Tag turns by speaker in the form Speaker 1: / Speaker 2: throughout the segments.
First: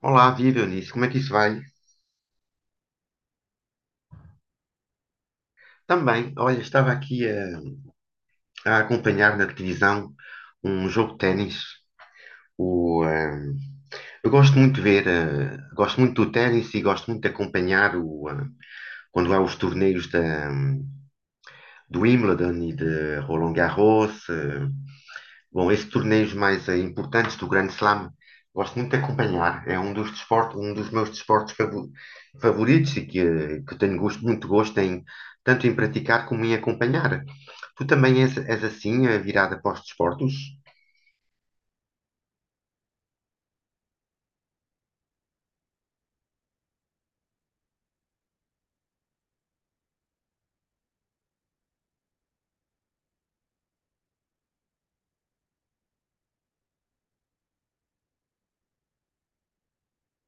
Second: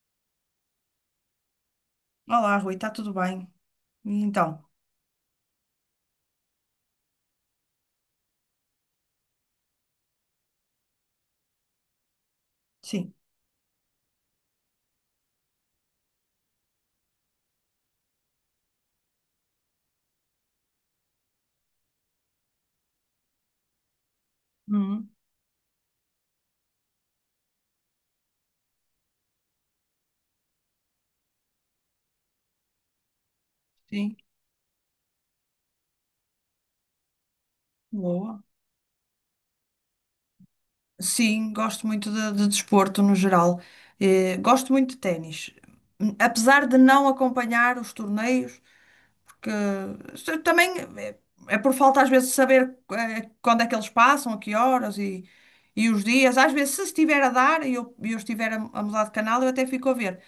Speaker 1: Olá, viva Eunice, como é que isso vai?
Speaker 2: Olá, Rui, está tudo bem? E então,
Speaker 1: Também, olha, estava aqui a acompanhar na televisão um jogo de ténis. O,
Speaker 2: sim.
Speaker 1: eh, eu gosto muito de ver, eh, gosto muito do ténis e gosto muito de acompanhar quando há os torneios do Wimbledon e de Roland Garros.
Speaker 2: Uhum,
Speaker 1: Bom, esses torneios mais importantes do Grande Slam, gosto muito de acompanhar. É um dos desportos, um dos meus desportos favoritos e que tenho
Speaker 2: sim,
Speaker 1: gosto, muito gosto em tanto em praticar como em acompanhar. Tu também
Speaker 2: boa.
Speaker 1: és assim, virada para os desportos?
Speaker 2: Sim, gosto muito de desporto no geral. Gosto muito de ténis. Apesar de não acompanhar os torneios, porque também é, é por falta às vezes de saber quando é que eles passam, a que horas e os dias. Às vezes, se estiver a dar e eu estiver a mudar de canal, eu até fico a ver.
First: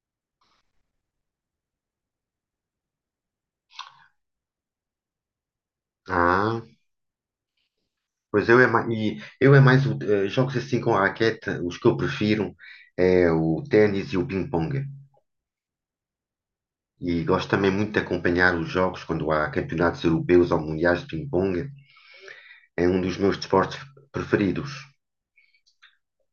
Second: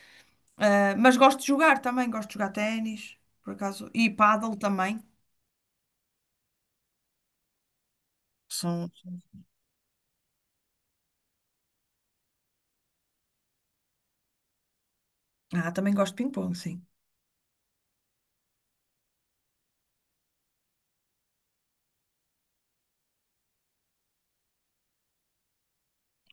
Speaker 2: Mas gosto de jogar também, gosto de jogar ténis, por acaso, e pádel também.
Speaker 1: Ah, pois eu é mais,
Speaker 2: São.
Speaker 1: jogos assim com a raquete, os que eu prefiro é o ténis e o ping-pong.
Speaker 2: Ah, também gosto de ping-pong, sim.
Speaker 1: E gosto também muito de acompanhar os jogos quando há campeonatos europeus ou mundiais de ping-pong. É um dos meus desportos preferidos.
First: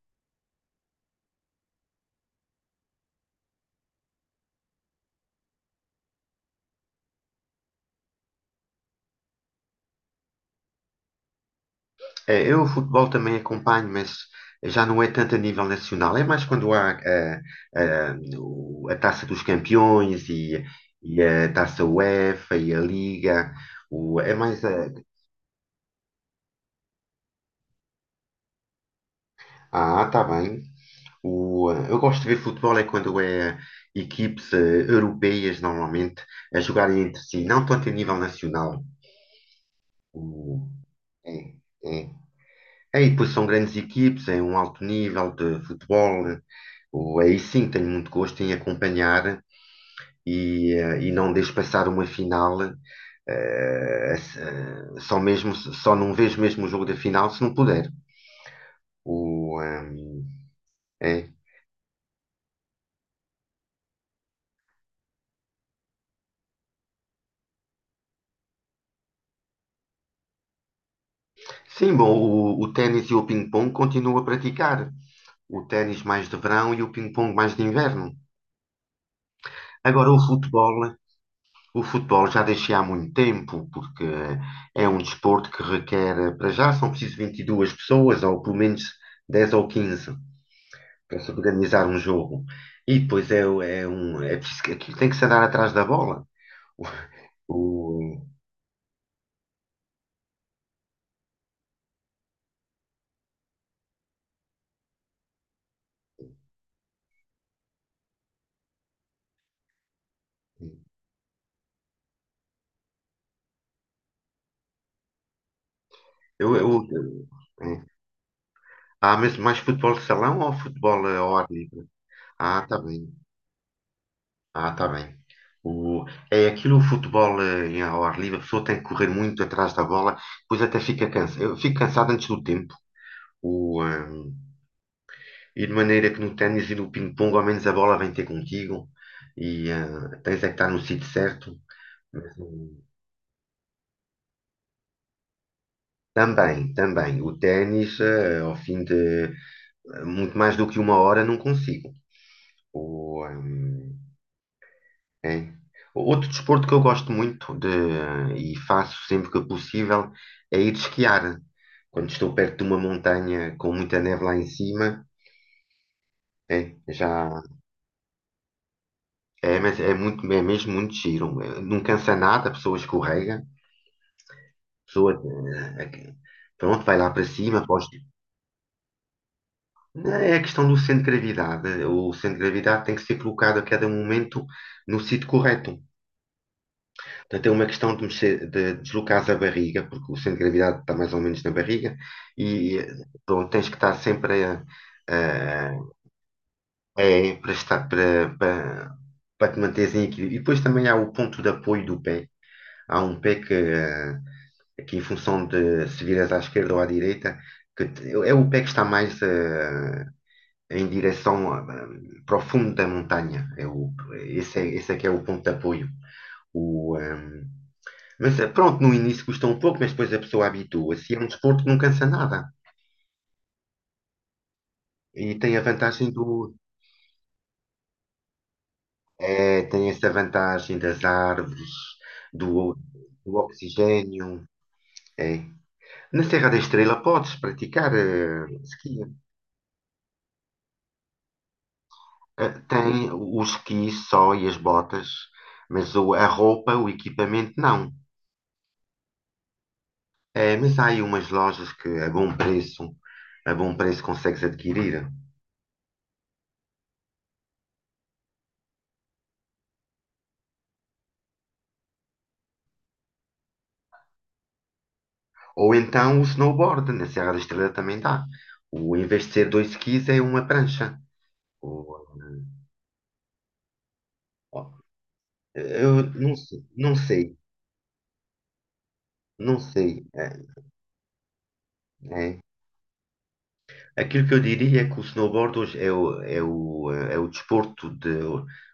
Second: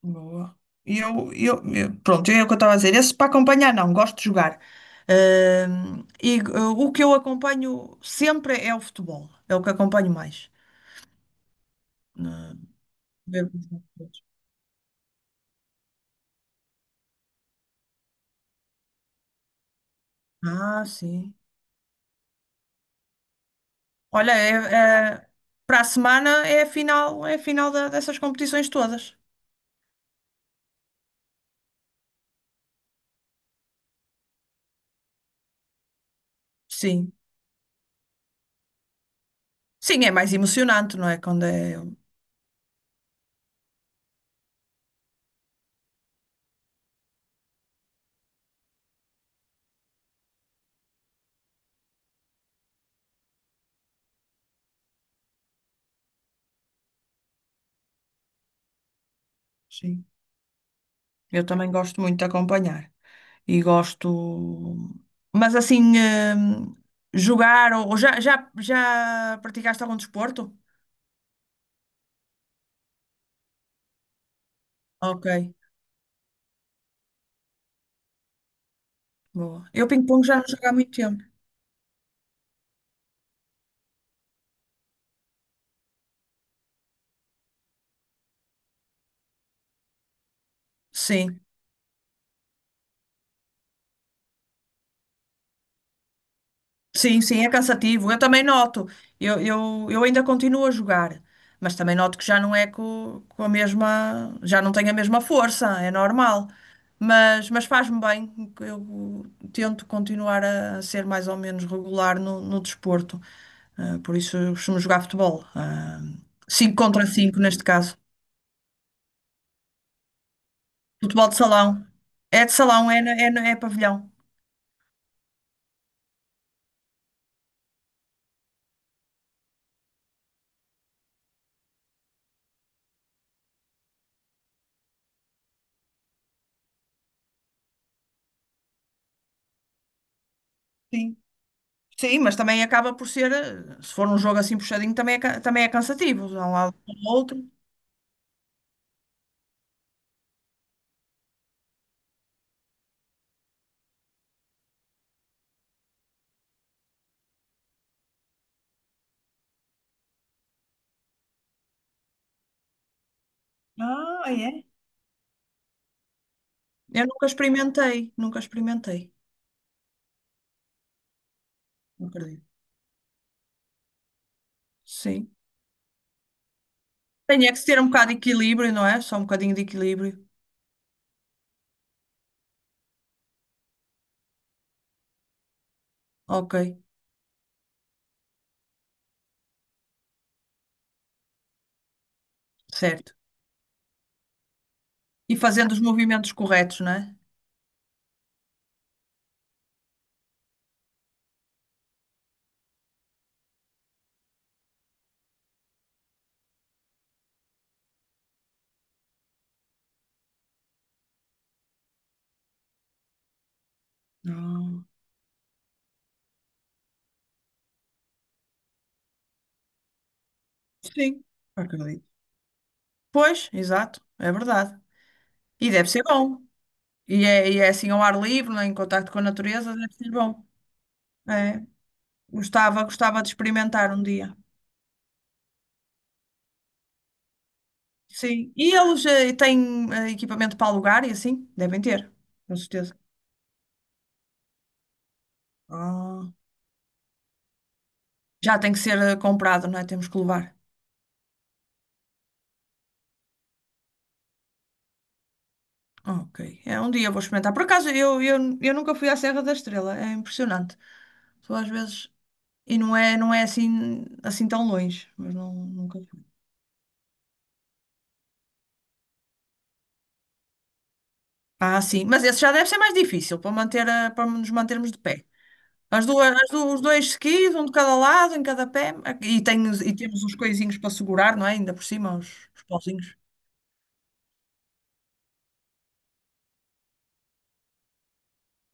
Speaker 2: Boa. Pronto, é o que eu estava a dizer. Esse para acompanhar, não, gosto de jogar. O que eu acompanho sempre é o futebol. É o que acompanho mais. Ah,
Speaker 1: Eu o futebol também
Speaker 2: os
Speaker 1: acompanho, mas
Speaker 2: jogos.
Speaker 1: já não é tanto a nível nacional. É mais quando há Taça dos Campeões
Speaker 2: Ah,
Speaker 1: e
Speaker 2: sim.
Speaker 1: a Taça UEFA e a Liga. É
Speaker 2: Olha,
Speaker 1: mais a...
Speaker 2: para a semana é a final dessas competições todas.
Speaker 1: Ah, está bem. Eu gosto de ver futebol é quando é equipes europeias, normalmente, a jogarem
Speaker 2: Sim.
Speaker 1: entre si, não tanto a nível nacional.
Speaker 2: Sim, é mais
Speaker 1: O,
Speaker 2: emocionante, não é? Quando
Speaker 1: é,
Speaker 2: é.
Speaker 1: é. É, e depois são grandes equipes, é um alto nível de futebol. Aí sim, tenho muito gosto em acompanhar e não deixo passar uma final, só não vejo mesmo o jogo da final se não puder. O,
Speaker 2: Sim.
Speaker 1: ehm, é.
Speaker 2: Eu também gosto muito de acompanhar. E gosto. Mas assim, jogar ou já praticaste algum desporto?
Speaker 1: Sim, bom, o ténis e o ping-pong continuo a praticar.
Speaker 2: Ok,
Speaker 1: O ténis mais de verão e o ping-pong mais de inverno.
Speaker 2: boa. Eu
Speaker 1: Agora
Speaker 2: ping-pong já não jogo há muito tempo.
Speaker 1: o futebol já deixei há muito tempo, porque é um desporto que requer, para já, são preciso 22 pessoas, ou pelo menos 10 ou 15 para se
Speaker 2: Sim,
Speaker 1: organizar um jogo. E depois é um. Aquilo tem que se andar atrás da bola.
Speaker 2: sim, sim, é cansativo. Eu
Speaker 1: O,
Speaker 2: também noto. Eu ainda continuo a jogar, mas também noto que já não é com, a mesma, já não tenho a mesma força, é normal. Mas faz-me bem. Eu tento continuar a ser mais ou menos regular no desporto. Ah, por isso eu costumo jogar futebol. Ah, 5 contra
Speaker 1: eu-
Speaker 2: 5 neste
Speaker 1: é.
Speaker 2: caso.
Speaker 1: Há mesmo mais futebol de salão ou futebol
Speaker 2: Futebol de
Speaker 1: ao ar livre?
Speaker 2: salão. É de
Speaker 1: Ah, tá
Speaker 2: salão,
Speaker 1: bem.
Speaker 2: é pavilhão.
Speaker 1: Ah, tá bem. O, é aquilo, o futebol em ao ar livre, a pessoa tem que correr muito atrás da bola, depois até fica cansa, eu fico cansado antes do tempo. O, ehm, e de maneira que no ténis e no ping-pong, ao menos a bola vem ter contigo e tens é que estar no sítio
Speaker 2: Sim.
Speaker 1: certo.
Speaker 2: Sim,
Speaker 1: Mas,
Speaker 2: mas também acaba por ser, se for um jogo assim puxadinho, também é, também é cansativo, de um
Speaker 1: Também,
Speaker 2: lado para o
Speaker 1: também. O
Speaker 2: outro.
Speaker 1: ténis, ao fim de muito mais do que uma hora, não consigo. Ou, hum, é. Outro desporto que eu gosto muito de, e faço sempre que possível é ir esquiar. Quando estou perto de uma montanha com muita neve
Speaker 2: Ah,
Speaker 1: lá em
Speaker 2: é?
Speaker 1: cima, é,
Speaker 2: Eu nunca
Speaker 1: já
Speaker 2: experimentei, nunca experimentei,
Speaker 1: mas é mesmo muito giro. Não
Speaker 2: não
Speaker 1: cansa
Speaker 2: acredito.
Speaker 1: nada, a pessoa escorrega, pessoa,
Speaker 2: Sim.
Speaker 1: eh, pronto, vai lá para
Speaker 2: Tem é que
Speaker 1: cima,
Speaker 2: se ter
Speaker 1: pós,
Speaker 2: um bocado de equilíbrio, não é? Só um bocadinho de
Speaker 1: Não,
Speaker 2: equilíbrio.
Speaker 1: é a questão do centro de gravidade. O centro de gravidade tem que ser colocado a cada momento no sítio correto.
Speaker 2: Ok,
Speaker 1: Portanto, é uma questão de, mexer, de deslocares a barriga, porque o centro de gravidade está mais ou menos na barriga, e
Speaker 2: certo.
Speaker 1: pronto, tens que estar sempre
Speaker 2: E fazendo os
Speaker 1: a-
Speaker 2: movimentos corretos, não é?
Speaker 1: é, para, estar, para, para, para te manteres em equilíbrio. E depois também há o ponto de apoio do pé. Há um pé que em função de se viras à esquerda ou à direita, é o pé que está mais em direção para o fundo da montanha.
Speaker 2: Não.
Speaker 1: Esse é que é o ponto de apoio. O, um, mas eh, pronto, no início custa um pouco, mas depois a pessoa habitua-se. É
Speaker 2: Sim,
Speaker 1: um desporto que não cansa
Speaker 2: acredito.
Speaker 1: nada.
Speaker 2: Pois, exato, é verdade.
Speaker 1: E tem a
Speaker 2: E deve ser
Speaker 1: vantagem do.
Speaker 2: bom. E é assim ao ar livre, né, em contacto com a
Speaker 1: É,
Speaker 2: natureza,
Speaker 1: tem
Speaker 2: deve ser
Speaker 1: essa
Speaker 2: bom.
Speaker 1: vantagem das
Speaker 2: É,
Speaker 1: árvores, do,
Speaker 2: gostava de
Speaker 1: do
Speaker 2: experimentar um dia.
Speaker 1: oxigênio. É. Na Serra da Estrela podes praticar
Speaker 2: Sim. E
Speaker 1: esqui.
Speaker 2: eles têm equipamento para alugar e assim? Devem ter, com certeza.
Speaker 1: Tem o esqui só e as botas, mas a
Speaker 2: Ah.
Speaker 1: roupa, o equipamento não.
Speaker 2: Já tem que ser comprado, não é? Temos que levar.
Speaker 1: É, mas há aí umas lojas que a bom preço consegues adquirir.
Speaker 2: Ok. É, um dia vou experimentar. Por acaso, eu nunca fui à Serra da Estrela. É impressionante. Só às vezes. Não é assim, assim tão longe. Mas não,
Speaker 1: Ou
Speaker 2: nunca.
Speaker 1: então o snowboard, na Serra da Estrela também dá. Em vez de ser dois skis, é uma prancha.
Speaker 2: Ah,
Speaker 1: O-
Speaker 2: sim. Mas esse já deve ser mais difícil para manter para nos
Speaker 1: ó,
Speaker 2: mantermos de pé.
Speaker 1: eu
Speaker 2: As duas,
Speaker 1: não sei,
Speaker 2: os
Speaker 1: não
Speaker 2: dois
Speaker 1: sei,
Speaker 2: skis, um de cada lado, em cada pé.
Speaker 1: não
Speaker 2: E
Speaker 1: sei.
Speaker 2: temos
Speaker 1: É,
Speaker 2: os coisinhos para segurar, não é? Ainda por cima,
Speaker 1: é.
Speaker 2: os pauzinhos.
Speaker 1: Aquilo que eu diria é que o snowboard hoje é o desporto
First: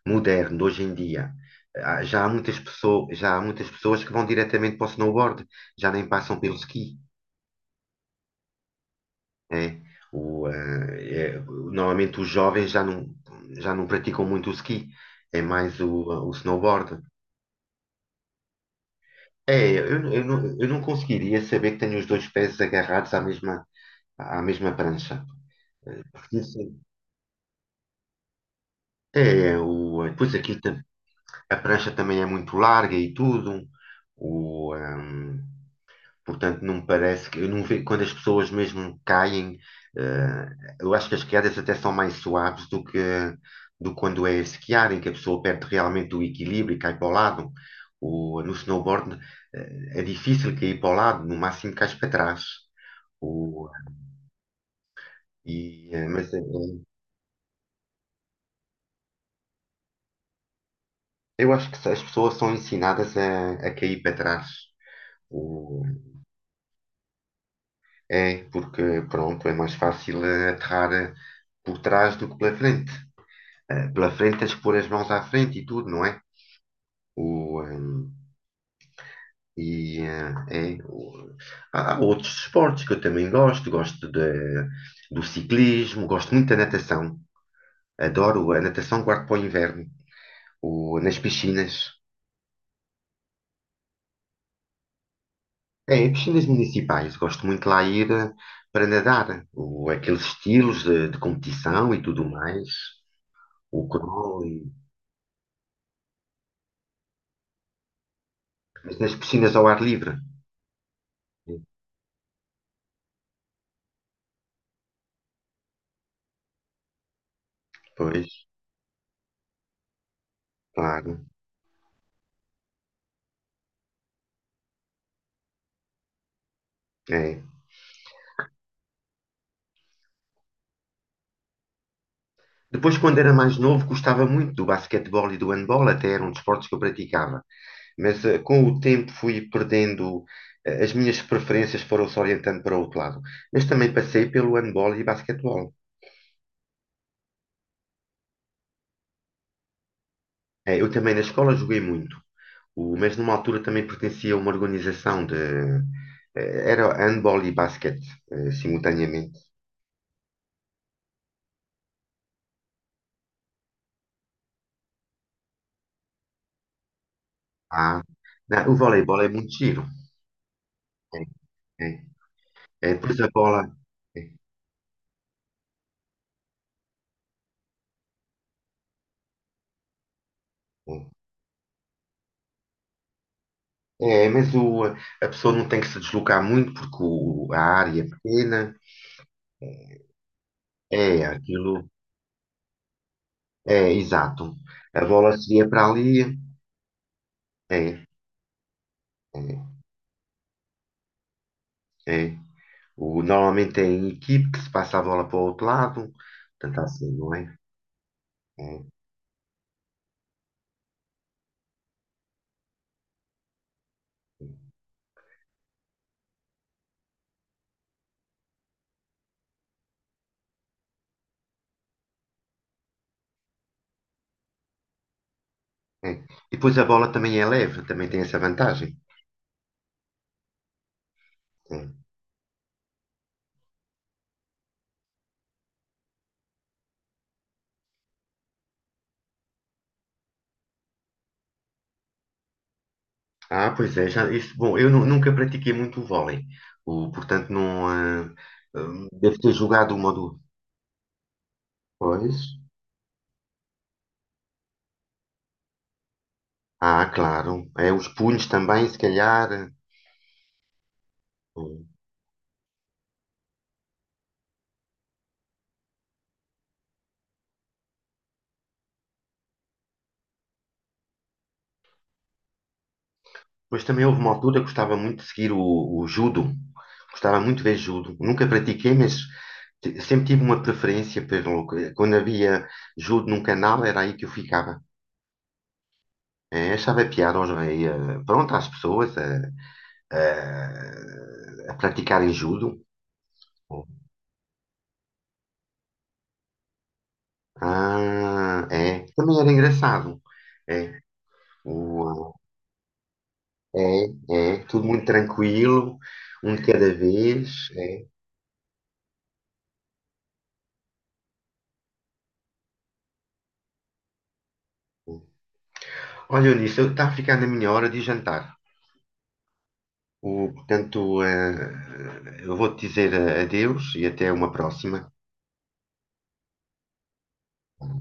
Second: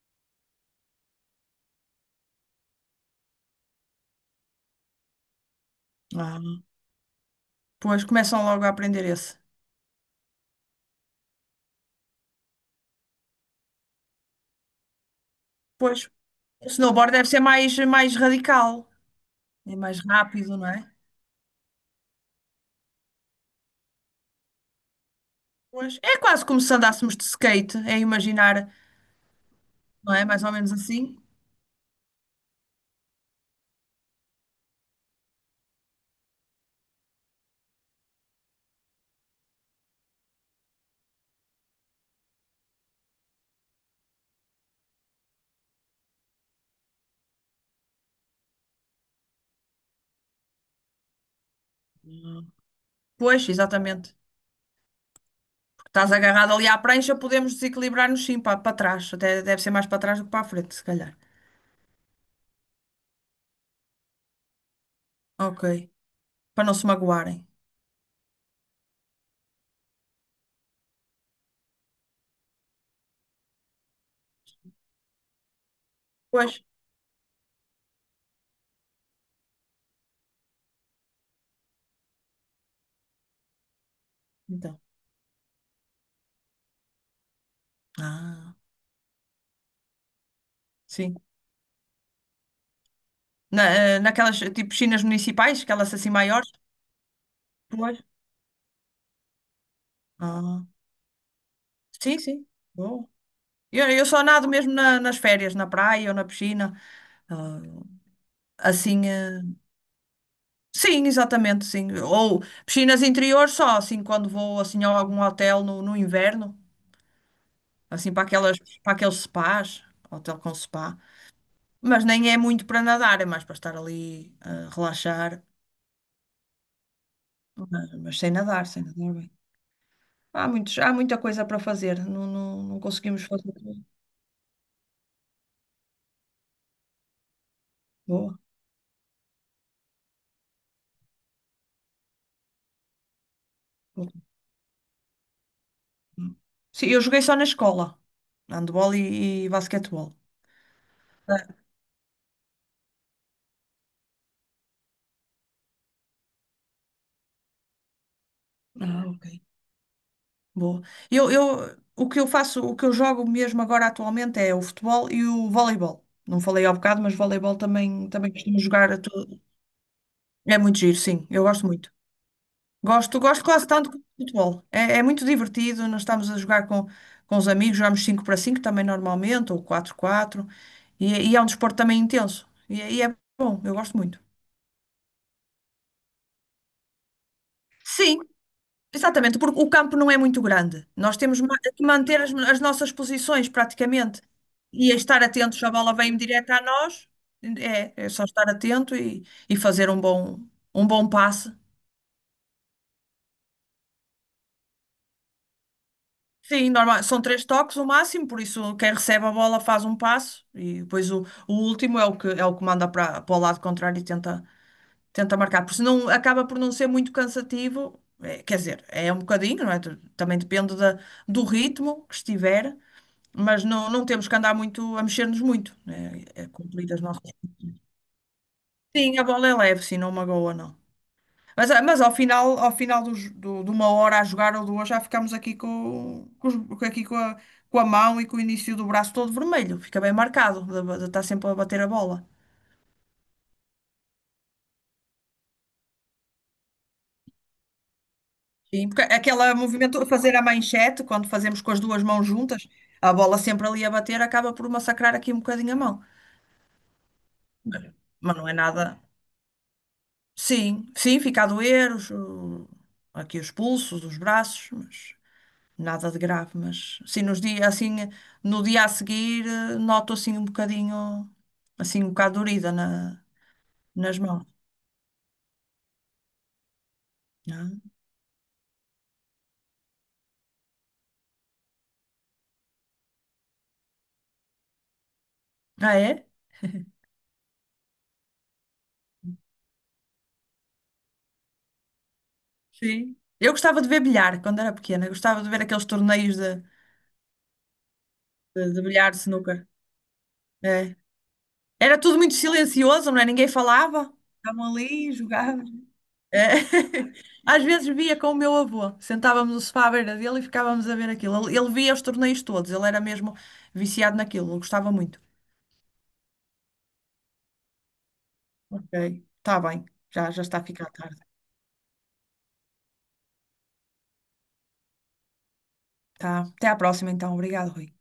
Speaker 1: moderno, hoje em dia. Já há muitas pessoas que vão diretamente para o snowboard, já nem passam pelo
Speaker 2: Ah,
Speaker 1: ski.
Speaker 2: pois começam logo a aprender esse.
Speaker 1: Né? Normalmente os jovens já não praticam muito o ski, é mais
Speaker 2: Pois,
Speaker 1: o
Speaker 2: o
Speaker 1: snowboard.
Speaker 2: snowboard deve ser mais, mais radical e
Speaker 1: É,
Speaker 2: mais rápido, não
Speaker 1: eu não
Speaker 2: é?
Speaker 1: conseguiria saber que tenho os dois pés agarrados à mesma prancha.
Speaker 2: Pois, é
Speaker 1: Porque
Speaker 2: quase
Speaker 1: isso
Speaker 2: como
Speaker 1: é
Speaker 2: se andássemos de skate, é imaginar,
Speaker 1: é o,
Speaker 2: não é?
Speaker 1: depois
Speaker 2: Mais ou
Speaker 1: aquilo,
Speaker 2: menos
Speaker 1: tam-
Speaker 2: assim.
Speaker 1: a prancha também é muito larga e tudo. O, ehm, Portanto, não me parece que eu não vejo quando as pessoas mesmo caem, eh, eu acho que as quedas até são mais suaves do que quando é esquiar, em que a pessoa perde realmente o equilíbrio e cai para o lado. No snowboard, é difícil cair para o lado, no máximo cais para trás.
Speaker 2: Pois,
Speaker 1: O,
Speaker 2: exatamente. Porque estás
Speaker 1: mas
Speaker 2: agarrado ali à prancha, podemos desequilibrar-nos sim para, para trás. Até deve ser mais para trás do que para a frente, se calhar.
Speaker 1: eu acho que as pessoas são ensinadas a cair para trás. O,
Speaker 2: Ok. Para não se magoarem.
Speaker 1: é porque, pronto, é mais fácil aterrar por trás do que pela frente. Pela frente, tens que pôr as mãos à frente e tudo, não é?
Speaker 2: Pois.
Speaker 1: O, e eh, é, o- há há outros esportes que eu também
Speaker 2: Então.
Speaker 1: do ciclismo, gosto muito da natação, adoro
Speaker 2: Ah,
Speaker 1: a natação, guardo para o inverno, o,
Speaker 2: sim.
Speaker 1: nas piscinas,
Speaker 2: Na, naquelas tipo piscinas municipais, aquelas
Speaker 1: é,
Speaker 2: assim
Speaker 1: em piscinas
Speaker 2: maiores.
Speaker 1: municipais, gosto muito lá
Speaker 2: Pois.
Speaker 1: ir para nadar, aqueles
Speaker 2: Ah,
Speaker 1: estilos de competição e
Speaker 2: sim,
Speaker 1: tudo
Speaker 2: sim.
Speaker 1: mais,
Speaker 2: Bom.
Speaker 1: o
Speaker 2: Eu só
Speaker 1: crawl,
Speaker 2: nado mesmo nas férias, na praia ou na piscina. Ah,
Speaker 1: mas
Speaker 2: assim.
Speaker 1: nas piscinas ao ar livre,
Speaker 2: Sim, exatamente, sim. Ou piscinas interiores só, assim, quando vou assim a algum hotel no inverno. Assim, para
Speaker 1: pois,
Speaker 2: aquelas, para aqueles spas. Hotel com spa.
Speaker 1: claro,
Speaker 2: Mas nem é muito para nadar, é mais para estar ali a relaxar.
Speaker 1: é.
Speaker 2: Mas sem nadar, sem nadar bem. Há muita coisa para fazer. Não
Speaker 1: Depois, quando
Speaker 2: conseguimos
Speaker 1: era
Speaker 2: fazer
Speaker 1: mais novo,
Speaker 2: tudo.
Speaker 1: gostava muito do basquetebol e do handball, até eram desportos que eu praticava. Mas
Speaker 2: Boa.
Speaker 1: com o tempo fui perdendo, as minhas preferências foram-se orientando para outro lado. Mas também
Speaker 2: Boa.
Speaker 1: passei pelo handball e basquetebol.
Speaker 2: Sim, eu joguei só na escola. Handball e basquetebol.
Speaker 1: Eu também na
Speaker 2: Ah,
Speaker 1: escola joguei muito. Mas numa altura também pertencia a uma organização de. Era handball e basquete,
Speaker 2: ah, ok.
Speaker 1: simultaneamente.
Speaker 2: Boa. O que eu faço, o que eu jogo mesmo agora atualmente é o futebol e o voleibol. Não falei ao bocado, mas voleibol
Speaker 1: Ah,
Speaker 2: também, também costumo
Speaker 1: não, o
Speaker 2: jogar.
Speaker 1: voleibol é muito giro.
Speaker 2: É muito giro,
Speaker 1: É,
Speaker 2: sim. Eu gosto
Speaker 1: é,
Speaker 2: muito.
Speaker 1: é, pois
Speaker 2: Gosto,
Speaker 1: a
Speaker 2: gosto
Speaker 1: bola.
Speaker 2: quase tanto como
Speaker 1: É,
Speaker 2: futebol. É, é muito divertido. Nós estamos a jogar com os amigos, jogamos 5 para 5 também normalmente, ou 4 quatro. E,
Speaker 1: é.
Speaker 2: é e é um desporto também intenso. E é bom, eu gosto muito.
Speaker 1: É, mas a pessoa não tem que se deslocar muito porque a área é
Speaker 2: Sim,
Speaker 1: pequena.
Speaker 2: exatamente, porque o campo não é muito grande. Nós
Speaker 1: É,
Speaker 2: temos
Speaker 1: aquilo.
Speaker 2: que manter as nossas posições
Speaker 1: É,
Speaker 2: praticamente
Speaker 1: exato.
Speaker 2: e
Speaker 1: A
Speaker 2: estar
Speaker 1: bola
Speaker 2: atentos. Se
Speaker 1: seria
Speaker 2: a
Speaker 1: para
Speaker 2: bola vem
Speaker 1: ali.
Speaker 2: direta a nós, é,
Speaker 1: É,
Speaker 2: é só estar atento e
Speaker 1: é,
Speaker 2: fazer um bom passe.
Speaker 1: é. Normalmente é em equipe que se passa a bola para o outro lado.
Speaker 2: Sim,
Speaker 1: Portanto,
Speaker 2: normal.
Speaker 1: assim,
Speaker 2: São
Speaker 1: não
Speaker 2: três
Speaker 1: é?
Speaker 2: toques o máximo, por isso
Speaker 1: É,
Speaker 2: quem recebe a bola faz um passo e depois o último é o que manda para para o lado contrário e tenta, tenta marcar. Porque isso não acaba por não ser muito cansativo. É, quer dizer, é um bocadinho, não é? Também depende do ritmo que estiver, mas não temos que andar muito a mexer-nos muito,
Speaker 1: é.
Speaker 2: né? É
Speaker 1: E depois a
Speaker 2: cumprir as
Speaker 1: bola
Speaker 2: nossas.
Speaker 1: também é leve, também tem essa vantagem.
Speaker 2: Sim, a bola é leve, sim, não magoa, não. Mas,
Speaker 1: É.
Speaker 2: ah, mas ao final de uma hora a jogar ou duas, já ficamos aqui com aqui com a mão e com o início do braço todo vermelho. Fica bem marcado, de estar sempre a bater a bola.
Speaker 1: Ah, pois é, já, isso, bom, eu nunca pratiquei muito o vôlei. Portanto, não.
Speaker 2: Sim, porque
Speaker 1: Deve ter
Speaker 2: aquele
Speaker 1: jogado
Speaker 2: movimento,
Speaker 1: uma ou
Speaker 2: fazer a
Speaker 1: duas.
Speaker 2: manchete, quando fazemos com as duas mãos
Speaker 1: Pois.
Speaker 2: juntas, a bola sempre ali a bater, acaba por massacrar aqui um bocadinho a mão.
Speaker 1: Ah, claro.
Speaker 2: Mas,
Speaker 1: É, os
Speaker 2: mas
Speaker 1: punhos
Speaker 2: não é
Speaker 1: também, se
Speaker 2: nada.
Speaker 1: calhar.
Speaker 2: Sim, sim, fica a doer aqui os pulsos, os braços, mas nada de grave, mas sim, nos dias assim, no dia a seguir, noto assim um bocadinho, assim um bocado dorida
Speaker 1: Mas também
Speaker 2: nas
Speaker 1: houve uma
Speaker 2: mãos.
Speaker 1: altura que gostava muito de seguir o judo. Gostava muito de ver
Speaker 2: Ah,
Speaker 1: judo. Nunca pratiquei, mas sempre tive uma preferência pelo. Quando havia judo num canal, era aí que eu ficava.
Speaker 2: ah, é?
Speaker 1: É, achava piada pronto, às pessoas a praticarem judo.
Speaker 2: Sim. Eu gostava de ver bilhar quando era pequena, gostava de ver aqueles torneios
Speaker 1: Ah,
Speaker 2: de
Speaker 1: é.
Speaker 2: bilhar, de
Speaker 1: Também era
Speaker 2: snooker.
Speaker 1: engraçado.
Speaker 2: É.
Speaker 1: É.
Speaker 2: Era tudo muito silencioso, não é? Ninguém falava.
Speaker 1: É, é,
Speaker 2: Estavam
Speaker 1: tudo muito
Speaker 2: ali, jogavam.
Speaker 1: tranquilo, um
Speaker 2: É.
Speaker 1: de cada
Speaker 2: Às
Speaker 1: vez.
Speaker 2: vezes
Speaker 1: É.
Speaker 2: via com o meu avô, sentávamos no sofá à beira dele e ficávamos a ver aquilo. Ele via os torneios todos, ele era mesmo viciado naquilo, ele gostava muito.
Speaker 1: Olha, Eunice, está a ficar na minha hora de jantar.
Speaker 2: Ok, está bem, já está a ficar
Speaker 1: Portanto,
Speaker 2: tarde.
Speaker 1: eu vou-te dizer adeus e até uma próxima.
Speaker 2: Tá. Até à próxima, então. Obrigado, Rui.